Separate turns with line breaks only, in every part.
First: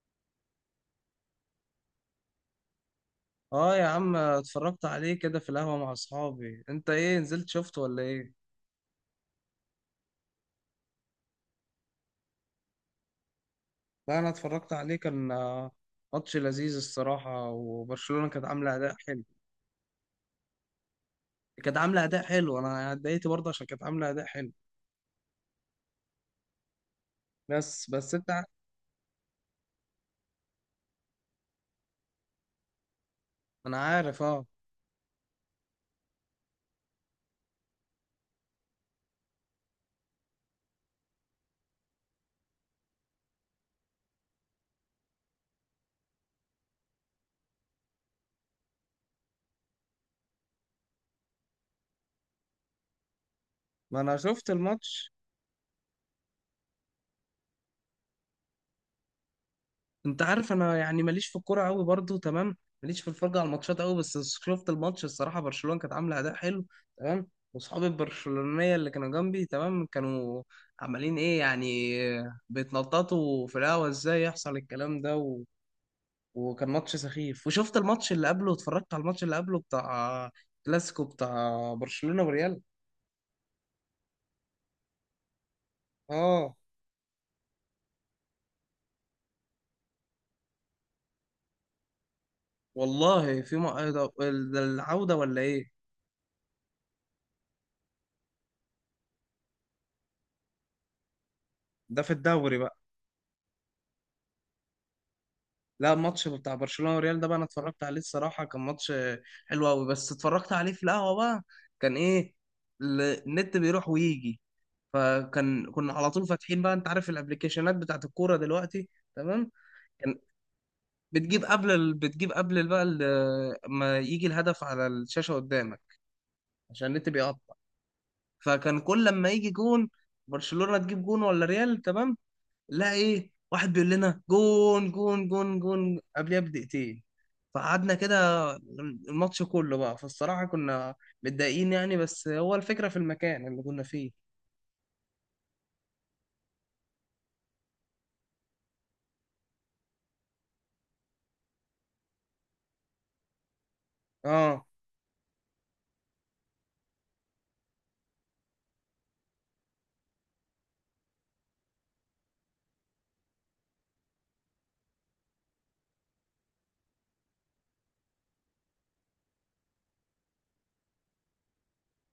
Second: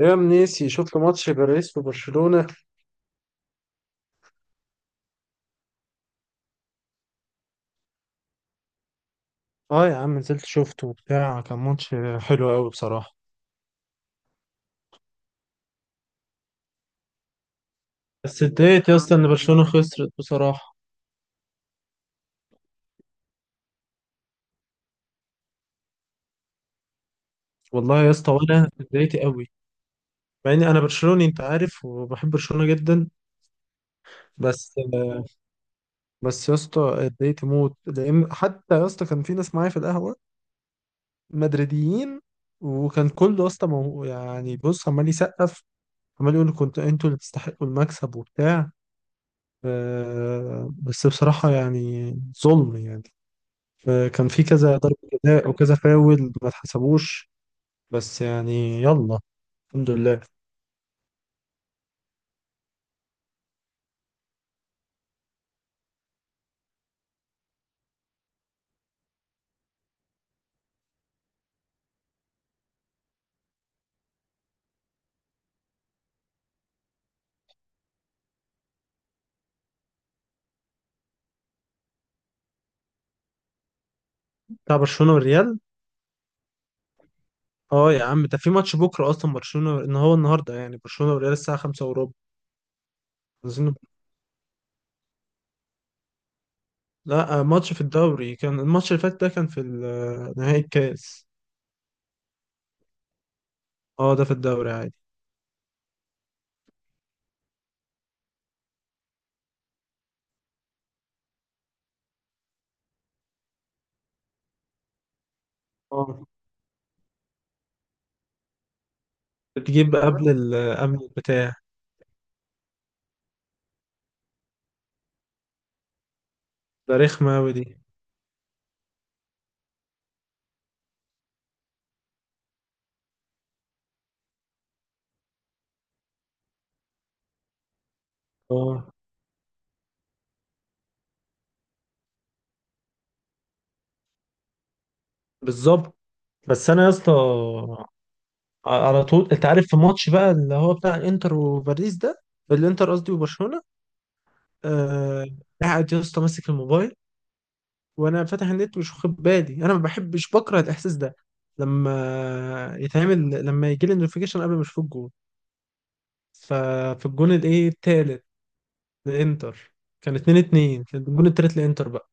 يا منيسي، شفت ماتش باريس وبرشلونة.
اه يا عم، اتفرجت عليه كده في القهوة مع اصحابي. انت ايه، نزلت شفته ولا ايه؟
اه يا عم، نزلت شفته وبتاع. كان ماتش حلو قوي بصراحة.
لا انا اتفرجت عليه. كان ماتش لذيذ الصراحة، وبرشلونة
بس
كانت عاملة
اتضايقت
اداء
يا اسطى
حلو.
ان برشلونة خسرت بصراحة.
كانت عاملة اداء حلو، انا اتضايقت برضه عشان كانت عاملة اداء حلو. بس
والله يا
بس انت
اسطى،
ع-
وانا اتضايقت قوي مع اني انا برشلوني، انت عارف، وبحب برشلونة جدا.
انا عارف، اه.
بس بس يا اسطى اتضايقت موت، لان حتى يا اسطى كان في ناس معايا في القهوة مدريديين. وكان كله يا اسطى يعني بص، عمال يسقف، عمال يقول كنت انتوا اللي تستحقوا المكسب وبتاع. بس بصراحة يعني ظلم يعني.
ما انا
فكان في
شفت
كذا ضربة
الماتش.
جزاء وكذا فاول ما اتحسبوش. بس يعني يلا، الحمد لله.
انت عارف انا يعني ماليش في الكوره قوي، برضو تمام، ماليش في الفرجه على الماتشات قوي. بس شفت الماتش، الصراحه برشلونه كانت عامله اداء حلو، تمام. واصحابي البرشلونيه اللي كانوا جنبي، تمام، كانوا عمالين ايه يعني، بيتنططوا في القهوه. ازاي يحصل الكلام ده؟ وكان ماتش سخيف. وشفت الماتش اللي قبله، اتفرجت على الماتش اللي قبله بتاع كلاسيكو بتاع برشلونه وريال.
بتاع برشلونة والريال.
اه
اه يا عم، ده في ماتش بكرة اصلا، برشلونة، ان هو النهارده يعني برشلونة والريال الساعة 5 وربع.
والله.
عايزين-
ده ده العوده ولا ايه؟
لا ماتش في الدوري. كان الماتش اللي فات ده كان في نهائي الكاس.
ده في الدوري بقى.
اه ده في الدوري عادي.
لا الماتش بتاع برشلونة وريال ده بقى انا اتفرجت عليه، الصراحة كان ماتش حلو قوي، بس اتفرجت عليه في القهوة بقى. كان ايه، النت بيروح ويجي، فكان كنا على
اه
طول فاتحين بقى، انت عارف الابلكيشنات بتاعت الكورة دلوقتي، تمام.
بتجيب
كان
قبل ال قبل
بتجيب
البتاع
قبل ال... بتجيب قبل ال- بقى ال... ما يجي الهدف على الشاشة قدامك، عشان
ده
النت
رخمة أوي
بيقطع.
دي.
فكان كل لما يجي جون، برشلونة تجيب جون ولا ريال، تمام، لا ايه، واحد بيقول لنا جون جون جون جون قبلها بدقيقتين. فقعدنا كده
اه
الماتش كله بقى. فالصراحة كنا متضايقين يعني، بس هو الفكرة في المكان اللي كنا فيه.
بالظبط. بس انا يا اسطى، على طول انت عارف، في ماتش بقى اللي هو بتاع الانتر وباريس ده. الانتر قصدي وبرشلونه.
اه،
آه، قاعد يا اسطى ماسك الموبايل وانا فاتح النت مش واخد بالي. انا ما بحبش بكره الاحساس ده لما يتعمل، لما يجي لي النوتيفيكيشن قبل ما اشوف الجول. ففي الجون الايه التالت للانتر، كان 2 2. كان الجون التالت للانتر بقى.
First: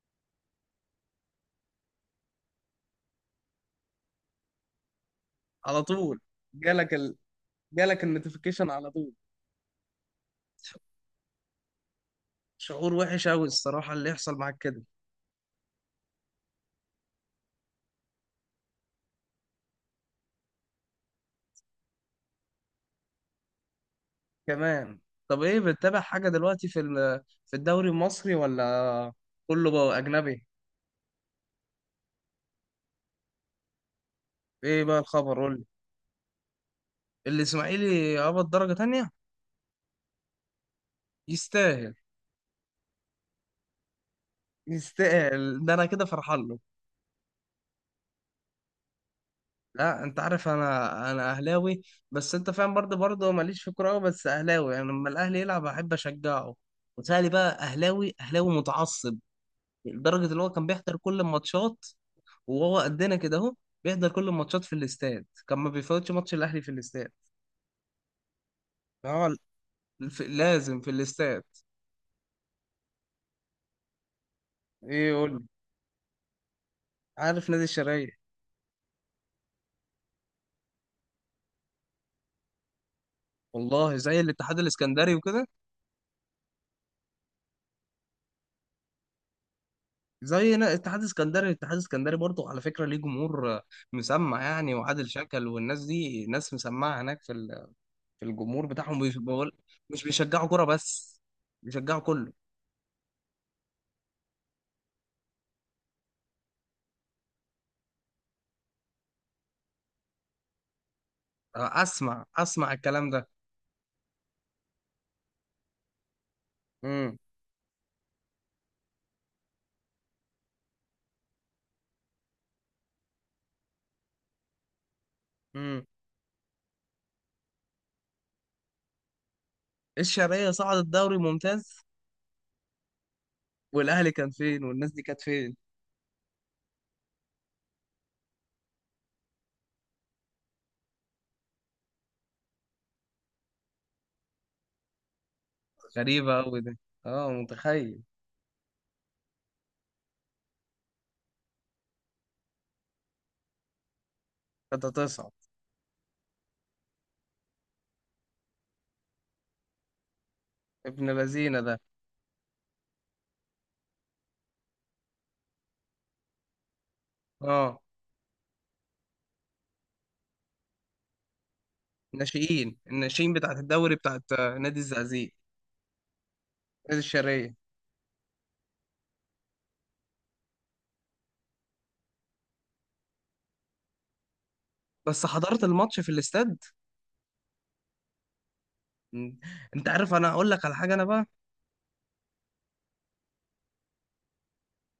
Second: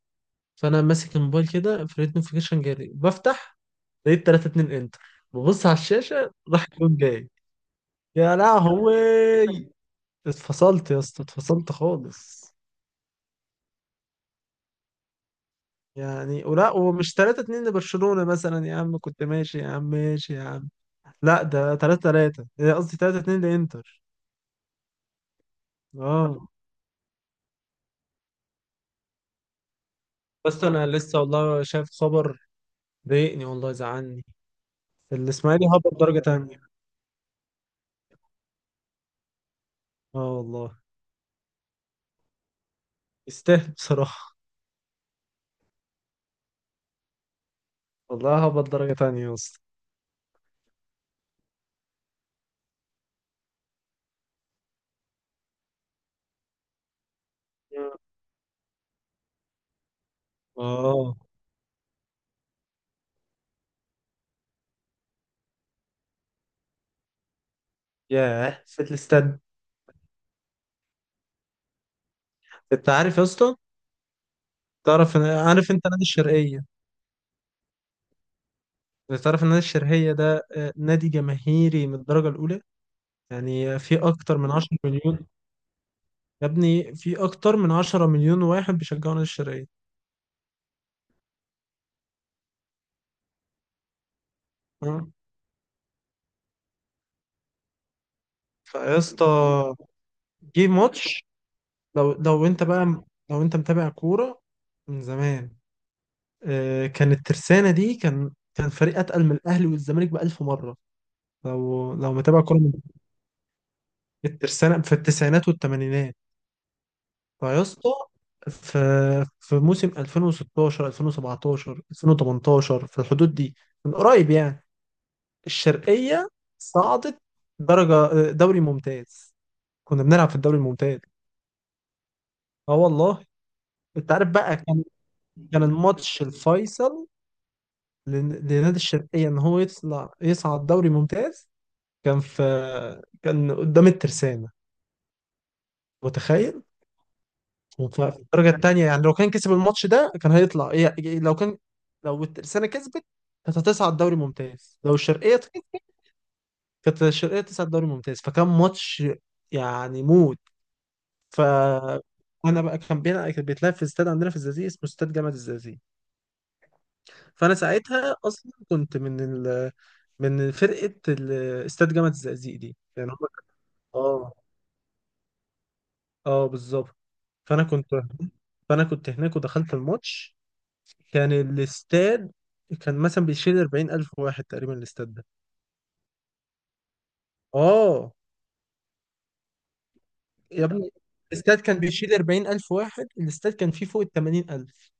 فانا ماسك الموبايل كده فلقيت نوتيفيكيشن جالي بفتح، لقيت 3 2 انتر. ببص على
على طول.
الشاشه راح
جالك
الجون
ال...
جاي.
جالك
يا
النوتيفيكيشن على
لهوي،
طول.
اتفصلت يا اسطى، اتفصلت خالص.
شعور وحش قوي الصراحة اللي يحصل معاك كده.
يعني ولا ومش 3 2 لبرشلونة مثلا يا عم؟ كنت ماشي يا عم، ماشي يا عم. لا ده 3 3، قصدي 3 2 لإنتر.
كمان؟ طب ايه، بتتابع حاجة
اه
دلوقتي في الدوري المصري ولا كله بقى أجنبي؟
بس انا لسه والله شايف خبر ضايقني والله، زعلني.
ايه بقى الخبر، قول لي.
الاسماعيلي هبط درجة تانية.
الإسماعيلي هبط درجة تانية؟
اه والله.
يستاهل.
يستاهل بصراحة.
يستاهل، ده انا كده فرحان له.
والله هبط درجة تانية يا اسطى.
لا انت عارف، انا اهلاوي، بس انت فاهم، برضه ماليش في كوره أوي، بس اهلاوي يعني، لما الاهلي يلعب احب اشجعه. وتهيألي بقى اهلاوي اهلاوي متعصب، لدرجه ان هو كان بيحضر
اه.
كل الماتشات، وهو قدنا كده اهو، بيحضر كل الماتشات في الاستاد، كان ما بيفوتش ماتش الاهلي في الاستاد.
ياه في
فهو
الاستاد.
ال- لازم في الاستاد.
انت عارف يا اسطى،
ايه يقول لي؟
عارف انت نادي الشرقية؟
عارف نادي الشرقية،
انت تعرف ان نادي الشرقية ده نادي جماهيري من الدرجة الأولى. يعني
والله
في
زي
أكتر من
الاتحاد
10
الاسكندري
مليون.
وكده.
يا ابني، في أكتر من 10 مليون واحد بيشجعوا نادي الشرقية.
زي نا- اتحاد اسكندري الاتحاد الاسكندري برضه، على فكرة ليه جمهور مسمع يعني،
اه.
وعادل شكل، والناس دي ناس مسمعة هناك في الجمهور
فيا
بتاعهم
اسطى،
بقول، مش بيشجعوا كرة
جه
بس،
ماتش.
بيشجعوا
لو
كله.
لو أنت بقى، لو أنت متابع كورة من زمان، كان الترسانة دي، كان فريق أتقل من الأهلي والزمالك بألف مرة. لو
اسمع
متابع كورة من
اسمع الكلام ده.
الترسانة في التسعينات والثمانينات.
امم.
فيا اسطى، في في موسم 2016 2017 2018 في الحدود دي، من قريب يعني.
امم.
الشرقية صعدت درجة دوري ممتاز. كنا بنلعب في
الشرقية
الدوري
صعدت
الممتاز.
دوري ممتاز،
اه والله.
والاهلي
انت عارف
كان
بقى،
فين،
كان
والناس دي كانت فين؟
كان الماتش الفيصل لنادي الشرقية ان هو يطلع يصعد دوري ممتاز. كان في، كان قدام الترسانة.
غريبة قوي
متخيل.
ده. اه متخيل.
في الدرجة التانية يعني، لو كان كسب الماتش ده كان هيطلع إيه؟ لو كان، لو الترسانة كسبت كانت هتصعد دوري ممتاز.
كانت
لو
هتصعد.
الشرقية كسبت، كانت الشرقية تصعد دوري ممتاز. فكان ماتش يعني موت.
ابن
ف،
لذينه ده.
انا بقى كان بينا، كان بيتلعب في استاد عندنا في الزقازيق اسمه استاد جامعة الزقازيق. فانا
اه
ساعتها اصلا كنت من من استاد جامعة الزقازيق
ناشئين،
دي يعني هم.
الناشئين بتاعت الدوري بتاعت
اه
نادي الزقازيق،
اه بالظبط.
نادي الشرقية.
فانا كنت فانا كنت هناك ودخلت الماتش. كان الاستاد كان مثلا بيشيل 40000 واحد تقريبا الاستاد
بس
ده.
حضرت الماتش في الاستاد.
اه
مم. انت عارف، انا اقول لك
يا
على
ابني،
حاجه انا بقى.
الاستاد كان بيشيل 40000 واحد، الاستاد كان فيه فوق ال 80000.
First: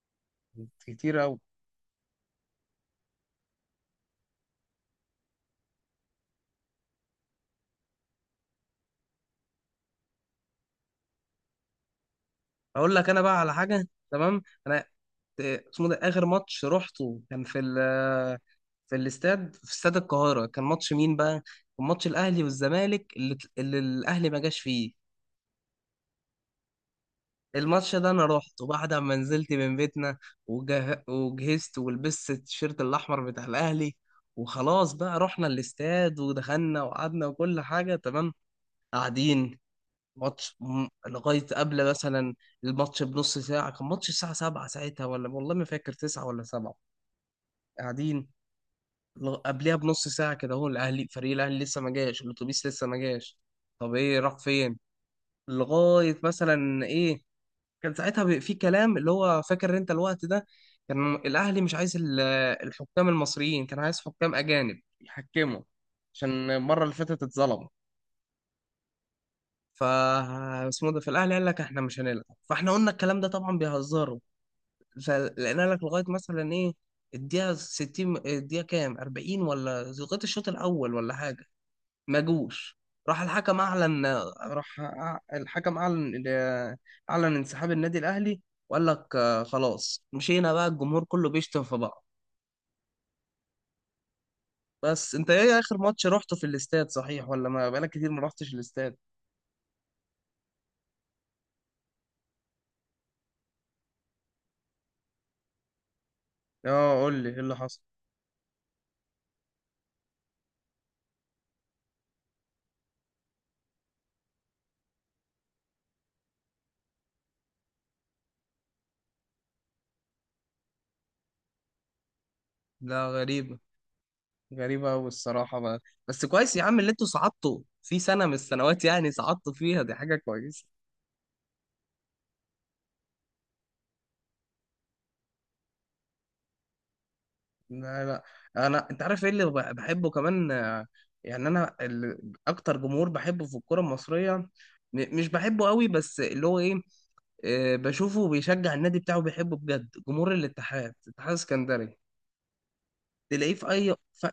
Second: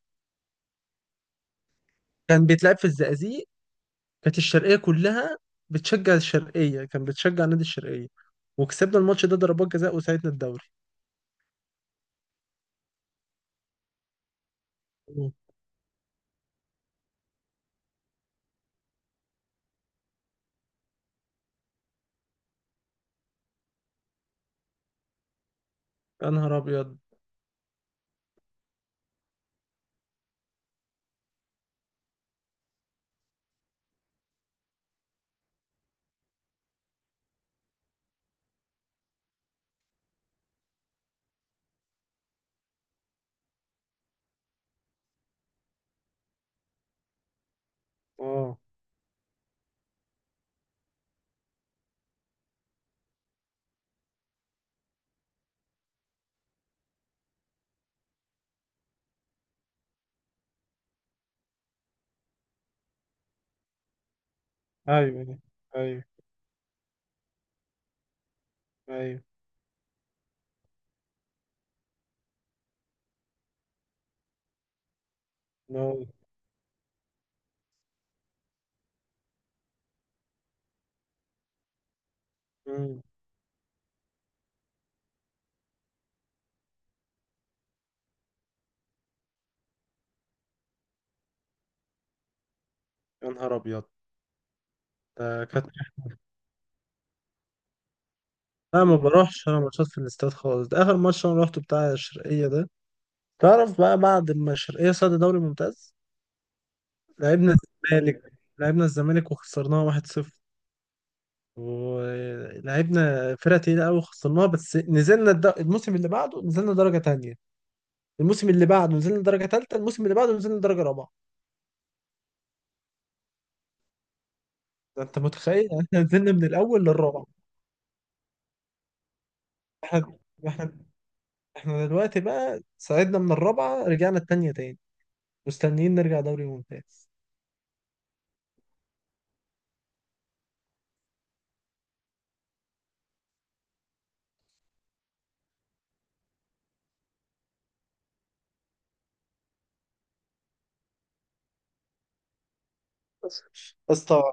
كتير قوي.
كان بيتلعب في الزقازيق. كانت الشرقية كلها بتشجع الشرقية، كان بتشجع نادي الشرقية. وكسبنا الماتش ده ضربات جزاء وساعدنا الدوري.
اقول لك انا بقى على حاجه، تمام. انا
مم.
ت- اسمه ده، اخر ماتش رحته كان في ال في الاستاد في استاد القاهره. كان ماتش مين بقى؟ كان ماتش الاهلي والزمالك، اللي الاهلي ما جاش فيه.
يا نهار ابيض.
الماتش ده انا رحته بعد ما نزلت من بيتنا، وجهزت ولبست التيشيرت الاحمر بتاع الاهلي، وخلاص بقى رحنا الاستاد ودخلنا وقعدنا، وكل حاجه تمام. قاعدين. لغاية قبل مثلا الماتش بنص ساعة، كان ماتش الساعة سبعة ساعتها، ولا والله ما فاكر، تسعة ولا سبعة. قاعدين،
اه.
قبلها بنص ساعة كده، هو الأهلي فريق الأهلي لسه ما جاش، الأتوبيس لسه ما جاش. طب إيه، راح فين؟ لغاية مثلا إيه. كان ساعتها في كلام، اللي هو فاكر أنت الوقت ده، كان الأهلي مش عايز الحكام المصريين، كان عايز حكام أجانب
ايوه
يحكموا،
ايوه
عشان المرة اللي فاتت اتظلم.
ايوه.
ف اسمه ده في الاهلي قال لك احنا مش هنلعب، فاحنا قلنا الكلام ده طبعا بيهزروا. فلقينا
نو.
لك لغايه مثلا ايه، الدقيقه 60 الدقيقه كام، 40، ولا لغايه الشوط الاول ولا حاجه، ما جوش.
مم.
راح الحكم اعلن راح أع- الحكم اعلن، اعلن انسحاب النادي الاهلي. وقال لك خلاص مشينا بقى، الجمهور كله بيشتم في بعض.
يا نهار ابيض.
بس انت
ده
ايه،
كانت،
اخر ماتش رحته في الاستاد صحيح، ولا ما بقالك كتير ما رحتش
انا
الاستاد؟
ما بروحش، انا ماتشات في الاستاد خالص. ده اخر ماتش انا روحته بتاع الشرقية ده. تعرف بقى، بعد ما الشرقية صعد دوري ممتاز،
اه قول لي ايه اللي
لعبنا
حصل.
الزمالك. لعبنا الزمالك وخسرناها 1-0. ولعبنا فرقة تقيلة أوي وخسرناها. بس نزلنا الموسم اللي بعده نزلنا درجة تانية. الموسم اللي بعده نزلنا درجة تالتة. الموسم اللي بعده نزلنا درجة رابعة.
لا غريب، غريبة
ده
أوي
أنت
الصراحة
متخيل؟
بقى.
احنا
بس
نزلنا من
كويس يا عم،
الأول
اللي انتوا
للرابعة.
صعدتوا في سنة من السنوات يعني، صعدتوا فيها دي
احنا
حاجة كويسة.
احنا احنا دلوقتي بقى صعدنا من الرابعة رجعنا التانية تاني. مستنيين نرجع دوري ممتاز.
لا لا، أنا أنت عارف إيه اللي بحبه كمان، يعني أنا أكتر جمهور بحبه في الكرة المصرية، مش بحبه قوي، بس اللي هو إيه، بشوفه بيشجع النادي بتاعه، بيحبه بجد، جمهور الاتحاد، الاتحاد السكندري.
بس.
تلاقيه
يا اسطى.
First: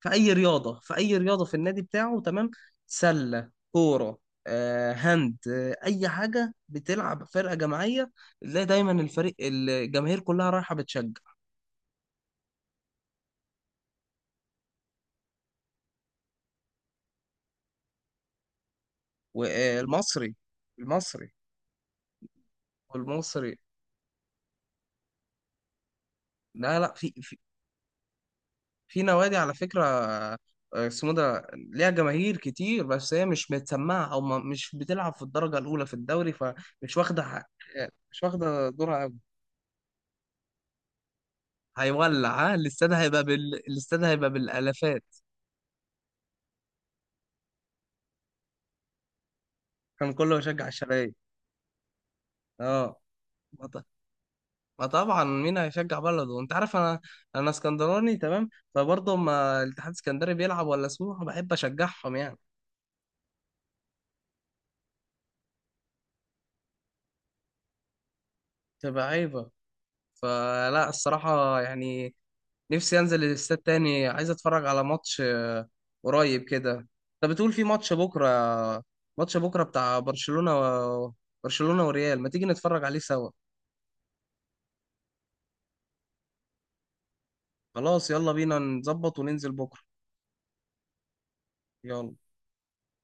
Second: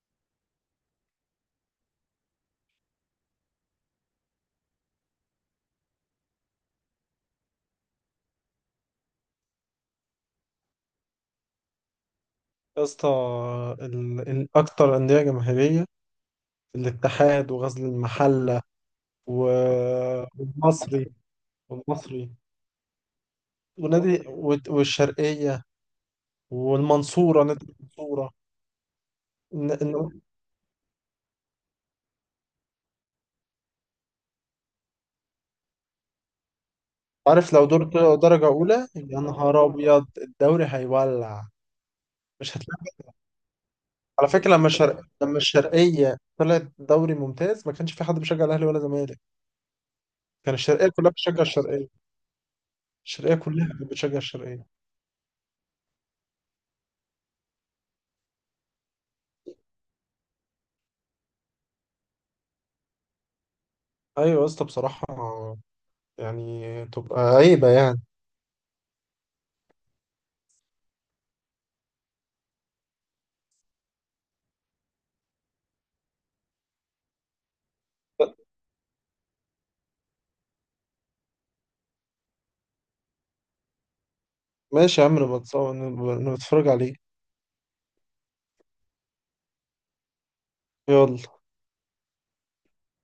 في اي رياضه في النادي بتاعه، تمام، سله، كوره، هاند، اي حاجه بتلعب فرقه جماعيه، تلاقي دايما الفريق الجماهير كلها رايحه بتشجع.
يا اسطى، الأكتر أندية جماهيرية الاتحاد وغزل المحلة
والمصري.
والمصري.
المصري.
والمصري.
والمصري.
ونادي والشرقية.
لا لا،
والمنصورة، نادي المنصورة.
في نوادي على
إن-
فكره،
إن-
آه، اسمه ده ليها جماهير كتير، بس هي مش متسمعه، او مش بتلعب في الدرجه الاولى في الدوري، فمش واخده
عارف لو دور
مش
درجة
واخده
أولى
دورها قوي.
يا نهار أبيض الدوري هيولع.
هيولع، ها
مش
الاستاد
هتلاقي.
هيبقى الاستاد
على
هيبقى
فكرة،
بالالافات.
لما الشرقية طلعت دوري ممتاز ما كانش في حد بيشجع الأهلي ولا زمالك.
كان كله
كان
يشجع
الشرقية كلها
الشرقية،
بتشجع الشرقية.
اه.
الشرقية
ما
كلها كانت
ط-
بتشجع الشرقية.
ما طبعا مين هيشجع بلده، انت عارف انا، انا اسكندراني، تمام. فبرضه اما الاتحاد الاسكندري بيلعب ولا سموحة، بحب اشجعهم يعني.
أيوة يا اسطى بصراحة، يعني تبقى عيبة يعني.
تبقى عيبة. فلا الصراحة يعني، نفسي انزل الاستاد تاني، عايز اتفرج على ماتش قريب كده. انت بتقول في ماتش بكرة، ماتش بكرة بتاع برشلونة برشلونة وريال، ما تيجي نتفرج عليه سوا؟
ماشي يا عم، نبقى نتفرج عليه.
خلاص يلا بينا نظبط وننزل بكرة.
يلا.
يلا.